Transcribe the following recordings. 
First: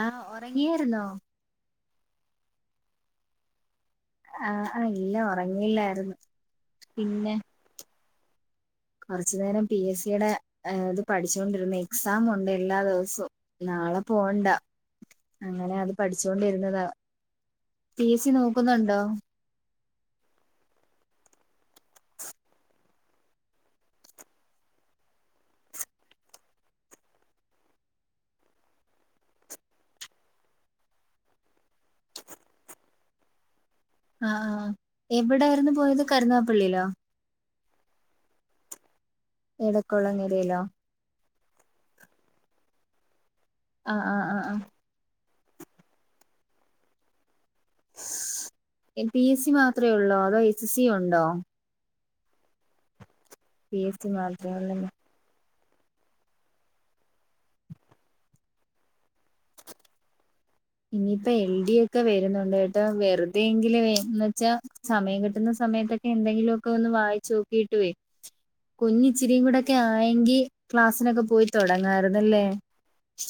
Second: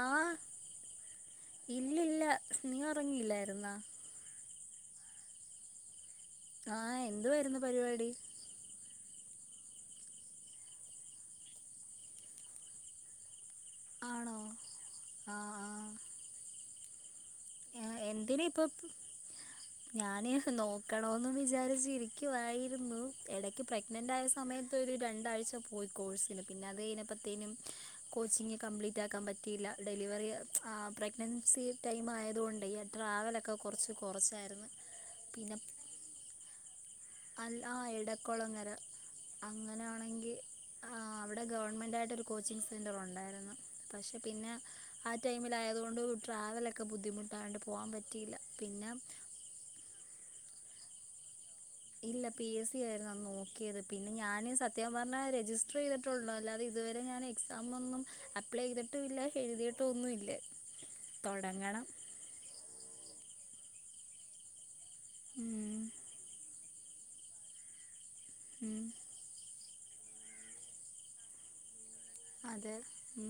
ആഹ് ഇല്ലല്ല. നീ ഉറങ്ങിയില്ലായിരുന്നോ. ആഹ്. ആഹ്. ഇല്ല. ഒറങ്ങിയില്ലായിരുന്നു. ആഹ്. എന്ത്‌ വരുന്നു പരിപാടി. ക്കൊറച്ചു നേരം പി എസ് സിയുടെ ഇത് പഠിച്ചോണ്ടിരുന്നു. എക്സാം ഉണ്ട് എല്ലാ ദിവസവും. നാളെ ആണോ പോണ്ട. ആ അങ്ങനെ അത് പഠിച്ചോണ്ടിരുന്നതാ. ആ പി. എ സി നോക്കുന്നുണ്ടോ. ഞാന് നോക്കണൊന്ന് വിചാരിച്ചിരിക്കുവായിരുന്നു. എടക്ക് പ്രഗ്നൻറ് ആയ സമയത്ത് ഒരു രണ്ടാഴ്ച പോയി കോഴ്സിന്. പിന്നെ അത് കഴിഞ്ഞപ്പത്തേനും. കോച്ചിങ്ങ് കംപ്ലീറ്റ് ആക്കാൻ പറ്റിയില്ല. ഡെലിവറി പ്രഗ്നൻസി ടൈം ആയതുകൊണ്ട്. ട്രാവലൊക്കെ ക്കൊറച്ച് ആഹ് ക്കൊറച്ചായിരുന്നു. എവിടായിരുന്നു പോയത്. കരുനാഗപ്പള്ളിയിലൊ. അല്ല ആഹ്. എടക്കൊളങ്ങര അങ്ങനാണെങ്കി എടക്കൊളങ്ങരയിലോ ആഹ് അവിടെ ഗവണ്മെൻറ് ആയിട്ടൊരു കോച്ചിങ്ങ് സെന്റർ ഉണ്ടായിരുന്നു. ആഹ് പക്ഷെ ആഹ് ആഹ് പിന്നെ ആഹ് ടൈമിലായയത് കൊണ്ട് ട്രാവലൊക്കെ ബുദ്ധിമുട്ടായോണ്ട്. പി എസ് സി മാത്ര ഒള്ളൊ, അതോ എച്ച് സി ഉണ്ടോ. ഇല്ല. പി എസ് സി ആയിരുന്നു അന്ന് നോക്കിയത്. പി എസ് സി പിന്നെ ഞാന് മാത്രമേ ഉള്ളല്ലേ സത്യം പറഞ്ഞ രജിസ് ചെയ്തിട്ടൊള്ളു. അല്ലാതെ ഇതുവരെ ഞാൻ എക്സാം ഒന്നും അപ്ലൈ ചെയ്തിട്ടുല്ല എഴുതിയിട്ടൊന്നുല്ല. ഇനിയിപ്പെ എൽ ഡി ഒക്കെ വരുന്നുണ്ട് കേട്ടൊ. വെറുതെങ്കില് എന്ന് വച്ചാ സമയം കിട്ടുന്ന ഉം സമയത്തൊക്കെ എന്തെങ്കിലു ഒക്കെ ഒന്ന് വായിച്ച് നോക്കിട്ട്വ ഉം കുഞ്ഞി ഇച്ചിരികൂടെക്കെ ആയെങ്കി ക്ലാസ്സിനൊക്കെ പോയി തൊടങ്ങായിരുന്നല്ലെ. അതെ ഉം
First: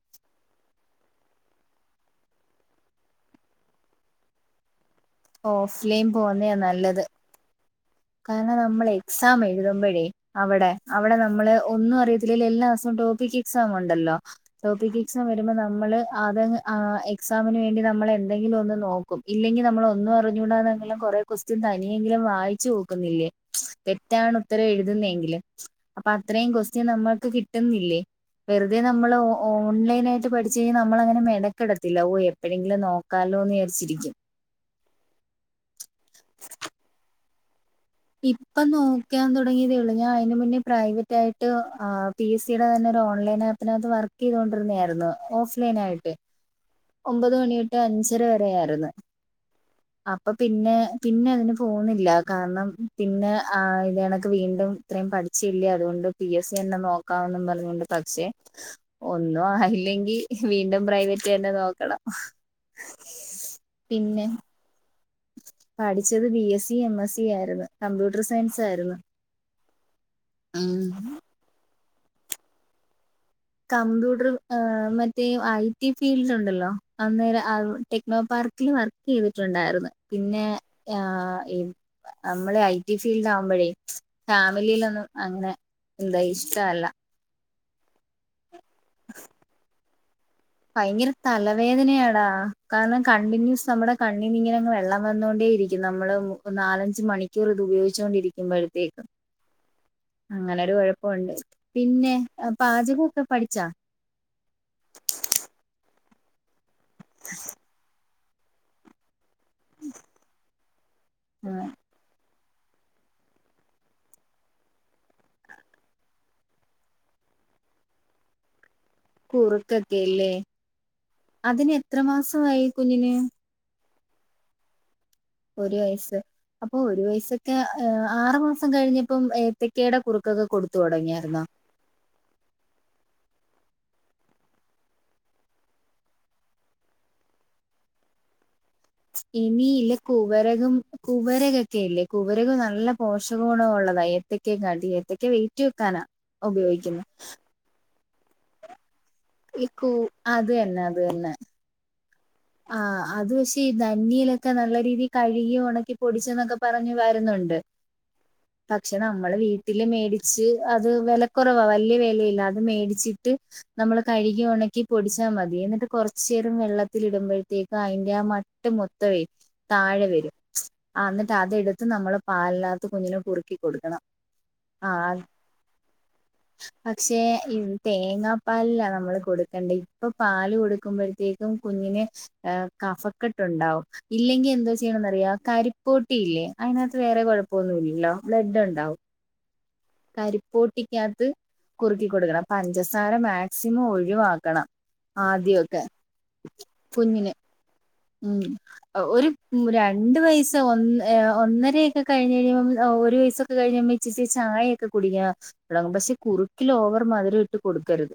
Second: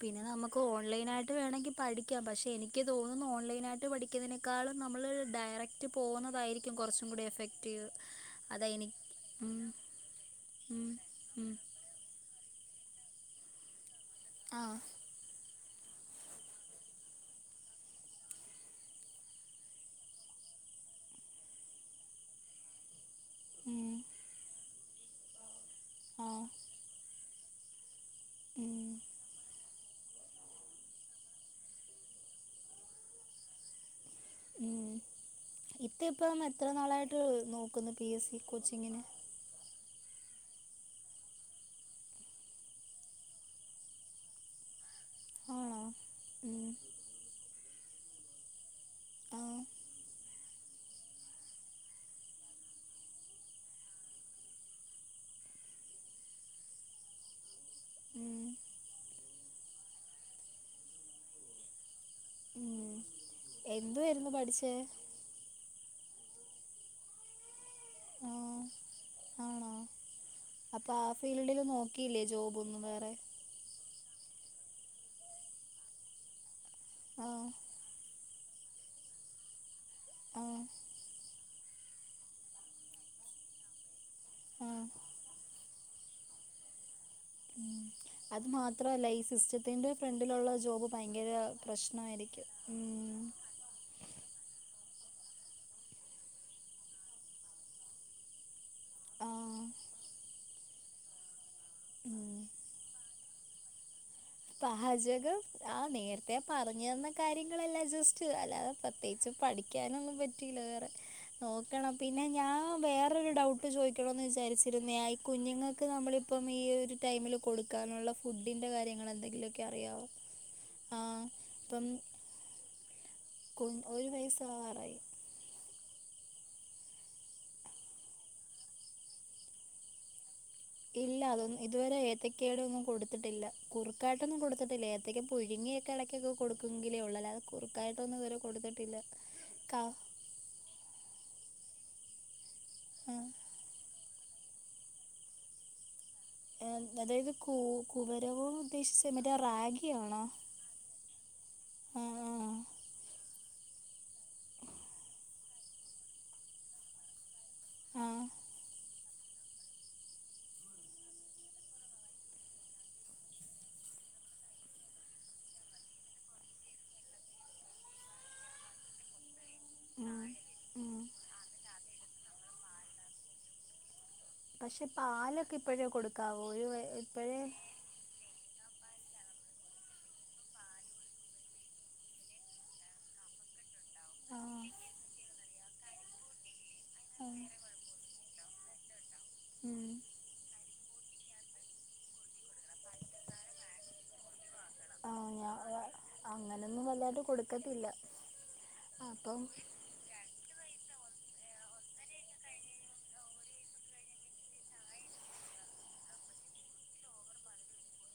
പിന്നെ നമക്ക് ഓൺലൈനായിട്ട് വേണമെങ്കി പഠിക്കാ. പക്ഷെ എനിക്ക് തോനുന്നു ഓൺലൈനായിട്ട് പഠിക്കുന്നതിനേക്കാളും നമ്മള് ഡയറക്റ്റ് ഓഫ്ലൈൻ പോവുന്നയാ പോവുന്നതായിരിക്കും നല്ലത് ക്കൊറച്ചും കൂടെ എഫക്ട്റ്റീവ്. കാരണം നമ്മള് എക്സാം എഴുതുമ്പഴേ അവിടെ ഉം അവിടെ ഉം നമ്മള് ഒന്നും അറിയത്തി ജില്ലല് എല്ലാ മാസവും ടോപ്പിക് എക്സാം ഇണ്ടല്ലോ. ആ ടോപ്പിക് എക്സാം വരുമ്പം നമ്മൾ അത് അങ്ങ് എക്സാമിന് വേണ്ടി നമ്മള് എന്തെങ്കിലും ഒന്ന് നോക്കും. ഇല്ലെങ്കി നമ്മള് ഒന്നും അറിഞ്ഞുകൂടാന്നകിലും കൊറെ കൊസ്റ്റ്യൻ തനിയെങ്കിലും വായിചോക്കും നോക്കുന്നില്ലെ ഉം തെറ്റാണ് ഉത്തരം എഴുതുന്നങ്കിലും അപ്പൊ ആ അത്രേം കൊസ് പിന്നെ നമ്മൾക്ക് കിട്ടുന്നില്ലേ വെറുതെ ഉം നമ്മള് ഓ- ഓൺലൈനായിട്ട് പഠിച്ച് കഴിഞ്ഞാൽ നമ്മള് അങ്ങനെ മെനക്കടത്തില്ല ഓഹ് എപ്പോഴെങ്കിലും നോക്കാലോന്ന് വിചരിച്ചിരിക്കും ഉം ഇത്ത ഇപ്പം എത്ര നാളായിട്ട് നോ- ഇപ്പം നോക്കാൻ തൊടങ്ങിയതേയുള്ളൂ ഞാൻ അതിന് മുന്നേ പ്രൈവറ്റ് ആയിട്ട് പി എസ് സിയുടെ തന്നെ ഒരു ഓൺലൈൻ ആപ്പിനകത്ത് വർക്ക് ചെയ്തൊണ്ടിരുന്നായിരുന്നു ഓഫ്‌ലൈൻ ആണോ ആയിട്ട് ഉം ഒമ്പത് മണിതോട്ട് അഞ്ചര വരെ ആയിരുന്നു അപ്പ ആ - അപ്പൊ പിന്നെ പിന്നെ അതിന് പോന്നില്ല കാരണം പിന്നെ ആഹ് ഇതേ കണക്ക്‌ വീണ്ടും- ഇത്രയും പഠിച്ചില്ലേ അതുകൊണ്ട് പി എസ് സി തന്നെ നോക്കാംമെന്നും പറഞ്ഞുകൊണ്ട് പക്ഷെ ഉം ഒന്നും ആയില്ലെങ്കി വീണ്ടും പ്രൈവറ്റ് തന്നെ നോക്കണം ഉം പിന്നെ എന്തുവായിരുന്നു പഠിച്ചേ പഠിച്ചത് B S C M S C ആയിരുന്നു കമ്പ്യൂട്ടർ ആ സയൻസ് ആയിരുന്നു ആണോ ഉം അപ്പൊ ആ ഫീൽഡില് നോക്കിയില്ലേ ജോബ് ഒന്നും വേറെ കമ്പ്യൂട്ടർ മറ്റേ ഈ ഐ ടി ഫീൽഡ് ഉണ്ടല്ലോ അന്നേരം ആഹ് അത് ടെക്നോ പാർക്കിൽ വർക്ക് ചെയ്തിട്ടുണ്ടായിരുന്നു പിന്നെ- ആഹ് ആഹ് നമ്മള് ഐടി ഫീൽഡ് ആവുമ്പോഴേ ആഹ് ഫാമിലിലൊന്നും അങ്ങനെ- എന്താ ഇഷ്ട്ടവല്ല ഉം അത് മാത്രല്ല ഈ സിസ്റ്റത്തിന്റെ ഫ്രണ്ടിലൊള്ള ഭയങ്കര തലവേദനേയാടാ കാരണം ഉം കൺടിൻന്യൂസ് നമ്മുടെ- കണ്ണിനിങ്ങനെങ്ങ് വെള്ളം വന്നോണ്ടേയിരിക്കും നമ്മള് നാലഞ്ച് മണിക്കൂർ ഇതു ഉപയോഗിച്ചോണ്ടിരിക്കുമ്പോഴത്തേക്കും. ആഹ് അങ്ങനൊരു കൊഴപ്പൊണ്ട് പിന്നെ ഉം പാചകവൊക്കെ പഠിച്ചാ പാചകം ആ നേരത്തെ പറഞ്ഞു തന്ന കാര്യങ്ങളല്ലാം ജസ് ടിച്ച് അല്ലാതെ പ്രത്യേകിച്ച് പഠിക്കാനൊന്നും പറ്റീല വേറെ ആഹ് നോക്കണം. പിന്നെ ഞാൻ വേറൊരു ഡൗട്ട് ചോയ്ക്കൊണോന്ന് വിചാരിച്ചിരുന്നയാ ഈ കുഞ്ഞുങ്ങൾക്ക് നമ്മളിപ്പം ഈ ഒരു ടൈമിൽ- കൊടുക്കാനുള്ള ഫുഡിന്റെ കാര്യങ്ങളെ കുറുക്കൊക്കെയില്ലേ അതിന് എത്ര മാസമായി കുഞ്ഞിന്. കുഞ്ഞി ഒരു വയസ്സാവാറായി. ഒരു വയസ്സ് അപ്പൊ ഒരു വയസൊക്കെ ഏഹ് ആറ് മാസം കഴിഞ്ഞപ്പം ഏത്തെക്കെടെ കുറുക്കൊക്കെ കൊടു ഇല്ല അതൊന്നും ഇതുവരെ ഏത്തക്കേടെ ഒന്നും കൊടുത്തിട്ടില്ല. കുറുക്കായിട്ടൊന്നും കൊടുത്തിട്ടില്ല ഏത്തക്ക പുഴുങ്ങിയ- ഇടക്കൊക്കെ കൊടുക്കുവെങ്കിലെ ഉള്ളൂ അല്ലാതെ കുറുക്കായിട്ടൊന്നും ഇതുവരെ കൊടുത്തിട്ടില്ല. ഇനി ക ഇല്ലെ കുവരകം കുവരകൊക്കെയില്ലേ കുവരകം ന നല്ല പോഷക ഗുണം ഉള്ളതാ ഏത്തക്കേക്കാട്ടി ഏത്തക്ക വെയിറ്റ് വെക്കാനാ. ഏഹ് ഉപയോഗിക്കുന്നത് അതായത് കൂ കുവരകോം - നീ ഉദേശിച്ചേ മറ്റേ ഈ കൂ റാഗിയാണോ അത് ആഹ് ആഹ് അത് പക്ഷെ ഈ ധന്യയിലൊക്കെ നല്ല രീതി കഴുകി ഒണക്കി പൊടിച്ച്ന്നൊക്കെ പറഞ്ഞ് വരുന്നുണ്ട്. ആ പക്ഷ് നമ്മള് വീട്ടില് മേടിച്ച് അത് വെല കൊറവാ വല്ലിയ വെലയില്ല അത് മേടിച്ചിട്ട്- നമ്മള് കഴുകി ഒണക്കി പൊടിച്ചാമതി എന്നിട്ട് കൊറച്ചേരം വെള്ള ഇതിൽ ഇടുമ്പോഴത്തേക്ക് അയ്ന്റെ ആ മട്ട് മൊത്തവെ താഴെ ആ വരും ആഹ് ന് അതെടുത്ത് നമ്മള് പാലിനകത്ത് കുഞ്ഞിന് കുറുക്കി കൊടുക്കണം. പക്ഷെ ആ പാലൊക്കെ ഇപ്പോഴേ കൊടുക്കാവോ ഒരു വയ് ഇപ്പഴേ- തേങ്ങാ പാലിലാ നമ്മള് കൊടുക്കേണ്ടെ. ഇപ്പ പാല് കൊടുക്കുമ്പഴ്ത്തേക്കും, കുഞ്ഞിന് കഫക്കെട്ട് ഉണ്ടാവും. ആ ഇല്ലെങ്കിൽ എന്തോ ചെയ്യണന്ന്റിയോ? കരിപ്പോട്ടിയില്ലെ. അതിനകത്ത് വേറെ കൊഴപ്പൊന്നുല്ലല്ലോ. ബ്ലഡ് ഉണ്ടാവും. ഉം കരിപ്പോട്ടിക്കകത്ത് കുറുക്കി കൊടുക്കണം. പഞ്ചസാര മാക്സിമം ഒഴിവാക്കണം. ആഹ്. ഞാ ആദ്യമൊക്കെ അങ്ങനൊന്നും വല്ലാടെ കുഞ്ഞിന് കൊടുക്കത്തില്ല. ഉം ഒരു അപ്പം മു രണ്ട് വയസ്സ് - - ഒ ഒന്നരയൊക്കെ കഴിഞ് കഴിമ്പം ഒരു വയസൊക്കെ കഴിയുമ്പോ ഇിച്ചിചി ചായയൊക്കെ കുടിക്കണം. തൊടങ്ങും. പക്ഷേ കുറുക്കിലോവർ മധുരം ഇട്ട് കൊടുക്കരുത്.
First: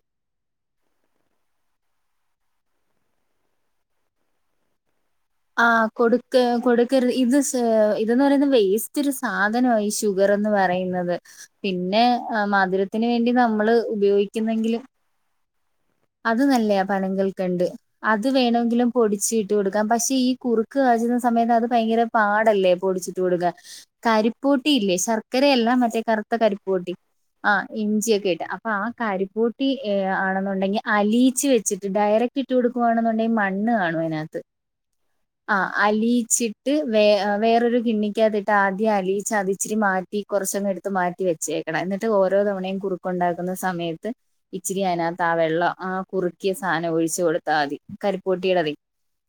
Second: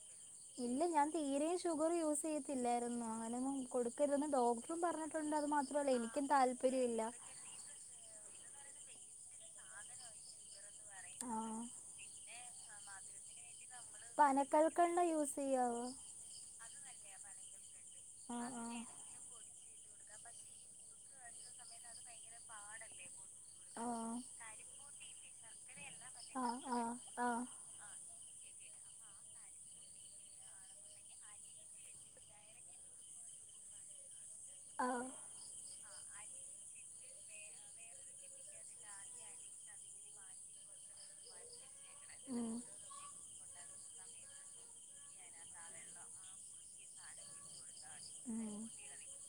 ഇല്ല ഞാൻ തീരേ ഷുഗർ യൂസീയത്തില്ലാരുന്നു. അങ്ങനെയൊന്നും കൊടുക്കരുതന്ന് ഡോക് പറഞ്ഞിട്ടുണ്ട്. അത് മാത്രല്ല. എനിക്കും താല്പര്യ ഇല്ല. ഏഹ് ഇതെന്ന് പറയുന്ന വേസ്റ്റ് ഒരു സാധന ഈ ഷുഗറെന്ന് പറയുന്നത്. ആഹ് പിന്നെ ആഹ് മധുരത്തിന് വേണ്ടി നമ്മള് ഉപയോഗിക്കുന്നെങ്കിൽ പനക്കൽക്കണ്ട യൂസെയ്യാവ്. അത് നല്ലയാ പനം കൽകണ്ട്. അത് ആഹ് വേണോങ്കിലും പൊടിച്ചി ഇട്ട് കൊടുക്കാം. പക്ഷെ ഈ കുറുക്ക് കാചുന്ന സമയത്ത് അത് ഭയങ്കര പാടല്ലേ പൊടിച്ചിട്ട് കൊടുക്കാൻ ആഹ് ആഹ് കരി പൂട്ടിയില്ലേ. ശർക്കരയല്ല മറ്റേ കറുത്ത ആഹ് കരിപ്പോടി ആഹ് ആഹ് ഇഞ്ച്യാെക്കെ ഇട. അപ്പൊ ആ കരിപ്പോട്ടി ഏ ആണെന്നുണ്ടെങ്കി അലിയിച്ച് വെച്ചിട്ട്ണ്ട്. ഡയറക്ട് ഇട്ട് കൊടുക്കുവാണെന്നുണ്ടെങ്കി മണ്ണ് കാണും അതിനകത്ത്. ആഹ് ആഹ് അലിയിച്ചിട്ട് വേ വേറൊരു കിണ്ണിക്കകത്തിട്ട് ആദ്യ അലിയിച്ച് അത് ഇച്ചിരി മാറ്റി. കൊറച്ചങ്ങെടുത്ത് മാറ്റി വെച്ചേക്ക്ണത്. ഇന്നി ട്ട് ഓരോ ഉം തവണയും കുറുക്കുണ്ടാക്കുന്ന സമയത്ത് ഇച്ചിരി അതിനകത്ത് ആ വെള്ളവ ആഹ് കുറുക്കിയ സാനം ഒഴിച്ചു കൊടുത്താമതി. ഉം കരിപ്പോട്ടിയുടേത്.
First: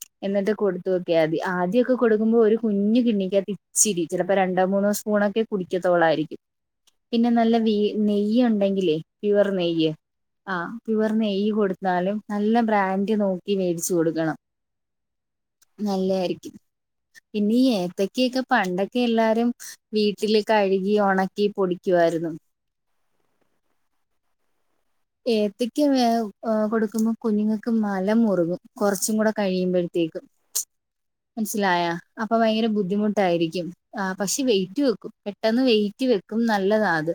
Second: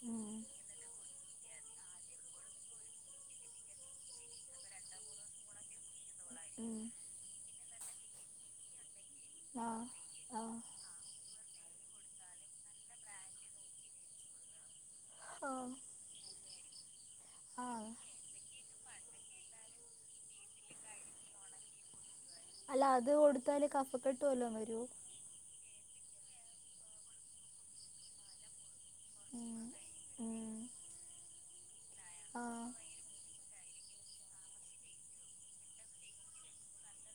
ഉം എന്നിട്ട് കൊടു [unintelligible] ആദ്യൊക്കെ കൊടുക്കുമ്പോ ഒരു കുഞ് കിണ്ണിക്കത്ത് ഇച്ചിരി. ചെലപ്പോ രണ്ടോ മൂന്നോ സ്പൂണൊക്കെ കുടിക്കത്തൊള്ളായിരിക്കും. ഉം. പിന്നെ നല്ല നെയ്യൊണ്ടെങ്കിലേ പ്യുവർ ആഹ് നെയ്യ്. ആഹ് പ്യുവ നെയ്യ് കൊടുത്താലും നല്ല ബ്രാൻഡ് നോക്കി മേടിച്ചു കൊടുക്കണം. ആഹ്. നല്ലായിരിക്കും. പിന്നീയ്യെ ആഹ് ക്കൊക്കെ പണ്ടൊക്കെ എല്ലാരും വീട്ടില് കഴുകി ഒണക്കി പൊടിക്ക്വായിരുന്നു. അല്ല അത് കൊടുത്താല് കഫക്കെട്ട് വല്ലോം വരോ? ഏത്തക്ക കൊടുക്കുമ്പോ കുഞ്ഞുങ്ങക്ക് മലം മുറുകും. കൊറച്ചും കൂടെ ഉം കഴിയുമ്പഴത്തേക്കും. ഉം മനസ്സിലായാ. അപ്പൊ ആഹ് ഭയങ്കര ബുദ്ധിമു ട്ടായിരിക്കും. ആ പക്ഷെ വെയിറ്റ് വെക്കും. പെട്ടെന്ന് വെയിറ്റ് വെക്കും. നല്ലതാ അത്.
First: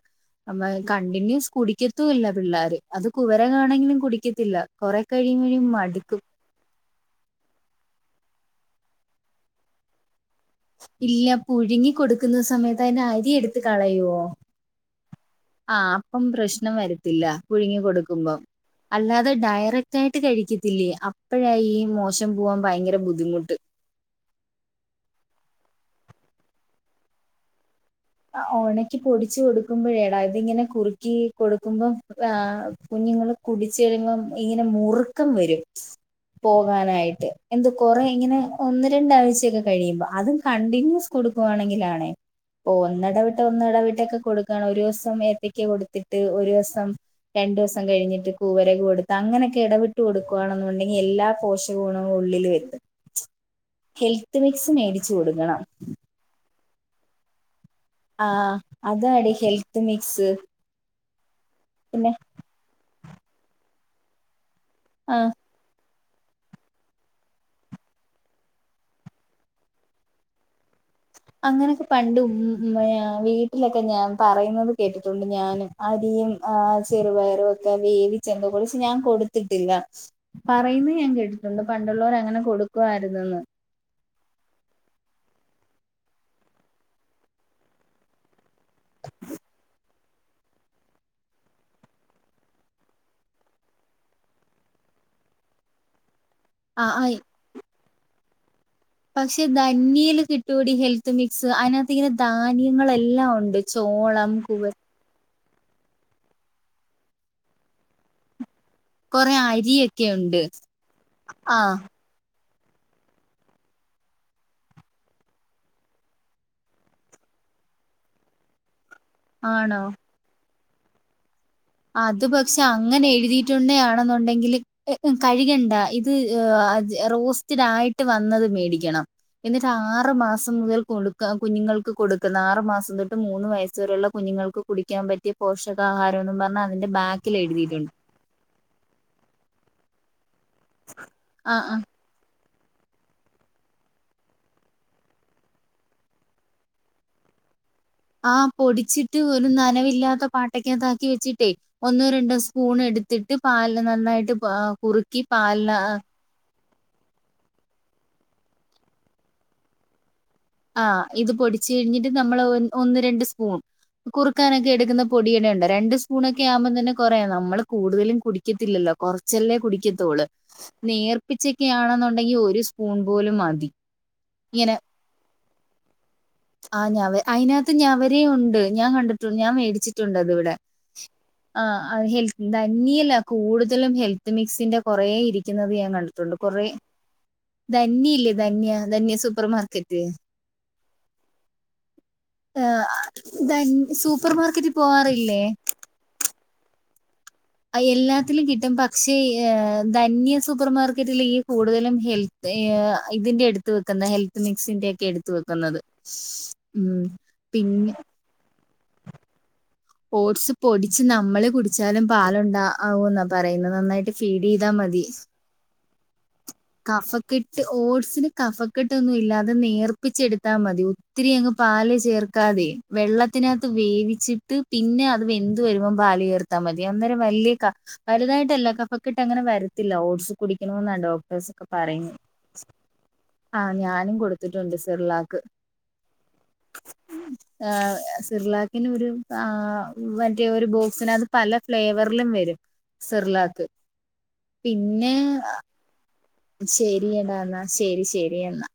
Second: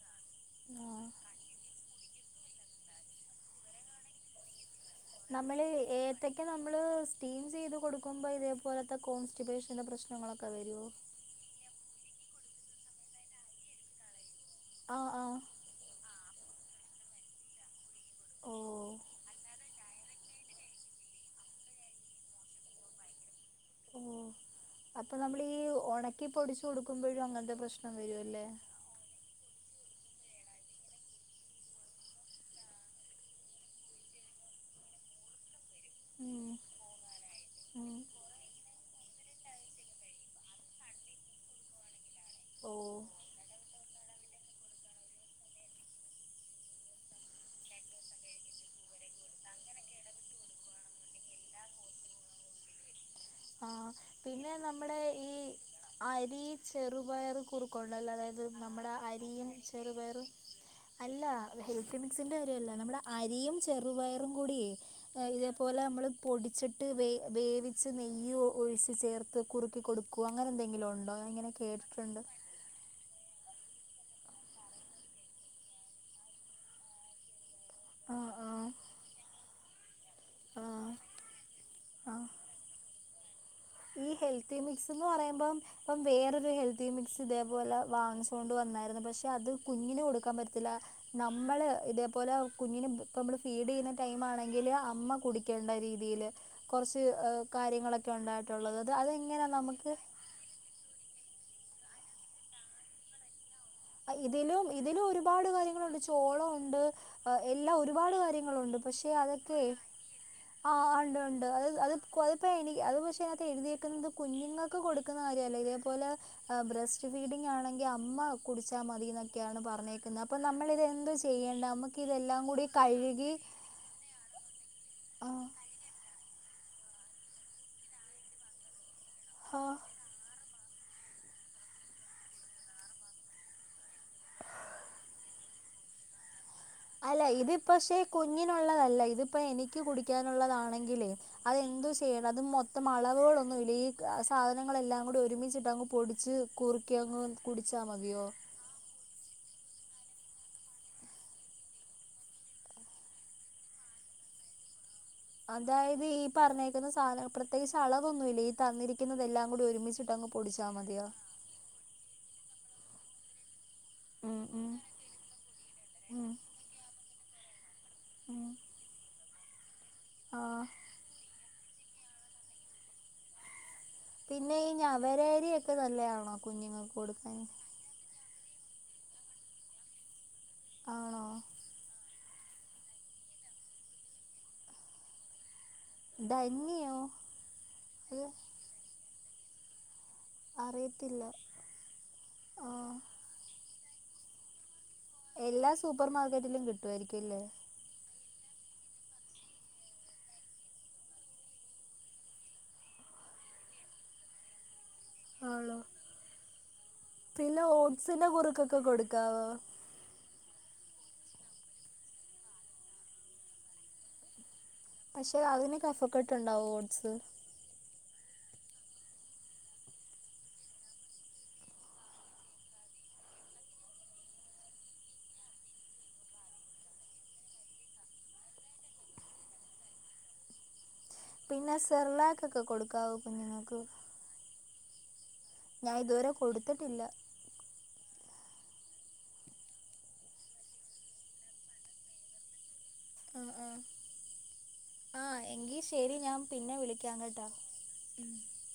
[unintelligible] ആഹ് കണ്ടിന്യൂസ് കുടിക്കത്തൂല്ല പിള്ളാര്. അത് കുവര കാണെങ്കിലും കുടിക്കത്തില്ല. കൊറെ കഴിയുമ്പോഴും നമ്മള് മടുക്കും ഏത്ത ക്ക നമ്മള് സ്റ്റീം ചെയ്ത് കൊടുക്കുമ്പോ ഇതേപോലത്തെ കോൺസ്റ്റിപേഷൻ്റെ പ്രശ്നങ്ങളൊക്കെ വെരോ? ഇല്ല പുഴുങ്ങി കൊടുക്കുന്ന സമയത്ത് അതിന്റെ അരി എടുത്ത് കളയോ? ആഹ്. ആഹ്. ആഹ്. അപ്പം പ്രശ്നം വരത്തില്ല പുഴുങ്ങി കൊടുക്കുമ്പം. ഓഹ് അല്ലാതെ ഡയറ ക്റ്റായിട്ട് കഴിക്കത്തില്ലേ. അപ്പഴാ ഈ മോശം പോകാൻ ഭയങ്കര ബുദ്ധിമുട്ട്. ഉം അപ്പൊ നമ്മളീ ഒണക്കി പൊടിച്ചു കൊടുക്കുമ്പഴും അങ്ങനത്തെ പ്രശ് അ ഒണക് ക്കി പൊടിച്ച് കൊടുക്കുമ്പഴേടാ ഇതിങ്ങനെ കുറുക്കി കൊടുക്കുമ്പം കുഞ്ഞുങ്ങള് കുടിച്ച് കഴിയുമ്പം ഇങ്ങനെ മുറുക്കം വെരും ഉം പോവാനായിട്ട് എന്ത ഉം കൊറെ ഇങ്ങനെ ഒന്ന് രണ്ടാഴ്ച്യക്കെ കഴിയുമ്പോ അതും കണ്ടിന്യൂസ് കൊടുക്കുവാണെങ്കിലാണേ ഓ ഓഹ് ഒന്നിടവിട്ട് ഒന്നിടവിട്ടൊക്കെ കൊടുക്കാണ് ഒരുസം ഏത്തക്ക് കൊടുത്തിട്ട് ഒരുസം രണ്ടൂസം കഴിഞ്ഞിട്ട് കൂവരക് കൊടുത്ത അങ്ങനെക്കെ എടവിട്ട് കൊടുക്കുവാണെന്നുണ്ടെങ്കി എല്ലാ പോഷ ഷക ഗുണവും ഉള്ളില് [unintelligible] ആഹ് പിന്നെ നമ്മടെ ഈ അരി ചെറുപയറ് കുർ കൊണ്ട്ള്ളതായത് ആഹ് നമ്മടെ അതാടി അരിയും ഹെൽത്ത് ചെറുപയറും മിക്സ് അല്ല ഹെൽത്തി പിന്നെ മിക്സിന്റര്യല്ല നമ്മുടെ അരിയും ചെറുപയറും കൂട്യേ ആഹ് ഇത് പോലെ നമ്മള് പൊടിച്ചിട്ട് വേ വേവിച്ച് നെയ് യ്യും ഒഴിച്ച് ചേർത്ത് കുറുക്കി കൊടുക്കൊ അങ്ങനെന്തെങ്കിലൊണ്ടോ ഞാങ്ങനെ അങ്ങനൊക്കെ പണ്ട് കേട്ടിട്ടുണ്ട് [unintelligible] വീട്ടിലൊക്കെ ഞാൻ പറയ്ന്നത് കേട്ടിട്ടുണ്ട് ഞാനും അരിയും ചെറുപയറു ക്കെ ആ വേവിച്ച എന്തോ ആ ക്ഷെ ഞാൻ കൊട്ത്തിട്ടില്ല പറയുന്ന ഞാൻ കേട്ടിട്ടുണ്ട് ആ ആ പണ്ടുള്ളോരങ്ങനെ കൊടുക്കുവായിരുന്നെന്ന് ഈ ഹെൽത്തി മിക്സ്ന്ന് പറയുമ്പം ഇപ്പം വേറൊരു ഹെൽത്തി മിക്സ് ഇതേപോലെ വാങ്ങിച്ച് കൊണ്ടുവന്നായിര്ന്നു പക്ഷെ അത് കുഞ്ഞിന് കൊടുക്കാൻ പറ്റത്തില്ല നമ്മള് ഇതേപോലെ കുഞ്ഞിന് ഇപ്പമ്മള് ഫീഡെയ്യുന്ന ടൈമാണെങ്കില് അമ്മ കുടി ക്കേണ്ട രീതീല് ആഹ് കൊറച്ച് ആഹ് കാര്യങ്ങളൊക്കെ ഒണ്ടായിട്ടുള്ളത് അത് അതെങ്ങനെ നമുക്ക് റ്റുടി ഹെൽത്ത് മിക്സ് അയ്നാത്തിങ്ങനെ ധാന്യങ്ങളെല്ലാം ഒണ്ട് അ ഇതിലും ഇതിലും ഒരുപാട് കാര്യങ്ങളുണ്ട് ചോളുണ്ട് എല്ലാ ഒരുപാട് കാര്യങ്ങളുണ്ട് പക്ഷെ കൊറെ അതൊക്കെ അരിയൊക്കെ ഉണ്ട് ആഹ് ഉണ്ട് ഉണ്ട് അത് ആഹ് അത് ക്കൊ അത്പ്പ എണീ അത് പക്ഷേ അതെഴുതിയേക്കുന്നത് കുഞ്ഞുങ്ങക്ക് കൊടുക്കുന്ന കാര്യല്ല ഇതേപോലെ ബ്രെസ്റ്റ് ഫീഡിങ്ങാണെങ്കി അമ്മ കുടിച്ചാ മതി ന്നൊക്യാണ് ആണോ പറഞ്ഞേക്കുന്നെ അപ്പം നമ്മളിതെന്തോ ചെയ്യേണ്ടേ അത് പക്ഷെ അങ്ങനെ എഴുതിയിട്ടുണ്ടേ ആണെന്നുണ്ടെങ്കില് ആഹ് കഴ്കണ്ട ത് അച് റോസ്റ്റഡായിട്ട് വന്നത് മേടിക്കണം എന്നിട്ട് ആഹ് ആറ് മാസം മുതൽ കൊടു ക്ക കുഞ്ഞുങ്ങൾക്ക് കൊടുക്കുന്ന ആറു മാസം തൊട്ട് മൂന്ന് വയസ് വരെയുള്ള കുഞ്ഞുങ്ങൾക്ക് കുടിക്കാൻ പറ്റിയ പോഷകാഹാരംന്നും പർ അല്ല ഇത് പക്ഷെ കുഞ്ഞിനുള്ളതല്ല ഇതിപ്പോ എനിക്ക് കുടിക്കാനുള്ളതാണ് ആ ആ [unintelligible] ചെയ്യണം അതും മൊത്തം അളവുകളൊന്നുല്ല ഈ സാധനങ്ങളെല്ലാം കൂടി ഒരുമിച്ചിട്ടങ്ങ് പൊടിച്ച് കുറുക്കി അങ്ങ് കുടിച്ചാ മതിയോ ആ പൊടിച്ചിട്ട് ഒരു നനവില്ലാത്ത പാട്ടക്കകതാക്കി വെച്ചിട്ടേ ഒന്നോ രണ്ടോ സ്പൂൺ എടുത്തിട്ട് പാലില് നന്നായിട്ട് കുറുക്കി പാലില് അതായത് ഈ പറഞ്ഞേക്കുന്ന സാധ പ്രത്യേകിച്ച് അളവൊന്നുല്ല ഈ തന്നിരിക്കുന്നതെല്ലാം കൂടി ഒരുമിച്ചിട്ടങ് ആഹ് ഇത് പൊടിച്ചു കഴിഞ്ഞിട്ട് നമ്മള് ഒന്ന് രണ്ട് സ്പൂൺ ഉം ഉം കുറുക്കാനൊക്കെ എടുക്കുന്ന പൊടിയെന്നൊണ്ട് രണ്ട് ഉം സ്പൂണൊക്കെ ആവുമ്പം തന്നെ കൊറെ നമ്മള് കൂടുതലും ഉം കുടിക്കത്തില്ലല്ലോ കൊറച്ചല്ലേ കുടിക്കത്തൊള്ളു ആഹ് നേർ പ്പിച്ചൊക്കാണെന്നുണ്ടെങ്കി ഒരു സ്പൂൺ പോലും മതി പിന്നെ ഈ ഞ്ഞവരരിയൊക്കെ നല്ലയാണോ ആഹ് കുഞ്ഞുങ്ങൾക്ക് ഞവ കൊടുക്കാൻ അയ്നാത്ത് ഞവരേ ഒണ്ട് ഞാൻ കണ്ടിട്ടുണ്ട് ഞാൻ വേടിച്ചിട്ടുണ്ട് അത് വടെ ആണോ ആഹ് അത് ഹെൽ ധന്യേലാ കൂടുതലും ഹെൽത്ത് മിക്സിന്റെ കൊറെ ഇരിക്കുന്നത് ഞാൻ കൺ ട്ടുണ്ട് കൊറെ ധന്യോ ധന്യ അത് ഇല്ലേ ധന്യ ധന്യ സൂപ്പർ മാർക്കറ്റ് അറിയത്തില്ല ഹ ആഹ് ഇതെൻ സൂപ്പർ മാർക്കറ്റ് പോവാറെ എല്ലാ സൂപ്പർ മാർക്കറ്റിലും കിട്ട്വായിരിക്ക്യും. അല്ലെ. എല്ലാത്തിലും കിട്ടും. പക്ഷേ ധന്യ സൂപ്പർമാർക്കറ്റില് ഈ കൂടുതലും ഹെൽത്ത് ഇതിന്റെ എടുത്ത് വെക്കുന്നെ. ഹെൽത്ത് മിക്സിന്റെ ഒക്കെ എടുത്ത ആണോ വെക്കുന്നത് ഉം. പിന്നെ ഓട്ട്സിന്റെ കുറുക്കൊക്കെ കൊടുക്കാവോ. ഓട്സ് പൊടിച്ച് നമ്മള് കുടിച്ചാലും പാലുണ്ടാ ആകു ഇന്നാ പറയുന്നത്. നന്നായിട്ട് ഫീഡ് ചെയ്താൽ മതി. പക്ഷെ അതിന് കഫ കെ ക്കെട്ടുണ്ടാവൊ. കഫക്കെട്ട് ട്ട്. ഓട്സിന് കഫക്കെട്ടൊന്നും ഇല്ല. അത് നേർപ്പിച്ചെടുത്താമതി. ഒത്തിരി അങ്ങ് പാൽ ചേർക്കാതെ. വെള്ളത്തിനകത്ത് വേവിച്ചിട്ട് പിന്നെ അത് വെന്ത് വരുമ്പം പൽചോർത്താൽ മതി. അന്നേരം വല്യ വലുതായിട്ടല്ല. കഫക്കെട്ട് അങ്ങനെ വരത്തില്ല. ഓട്ട്സ് കുടിക്കണമെന്നാ ഡോക്ട പിന്നെ പറയുന്നെ. സെർലാക്കൊക്കെ കൊടുക്കാവോ ആഹ് കുഞ്ഞുങ്ങൾക്ക് ഞാനും കൊടുത്തിട്ടുണ്ട് സെർലാക്ക്. ഞാൻ ഇതുവരെ കൊടുത്തിട്ടില്ല. ആ സെർലാക്കിന് ഒരു ആ മറ്റെ ഒരു ബോക്സിനകത്ത് അത് ഫ്ലേവറിലും വെരും. ആ സെർലാക്ക് ആ പിന്നെ. ഈ ശെരി ഞാം. ശെരിയടാ ഇന്നാ ശെരി ശെരി എന്നാ.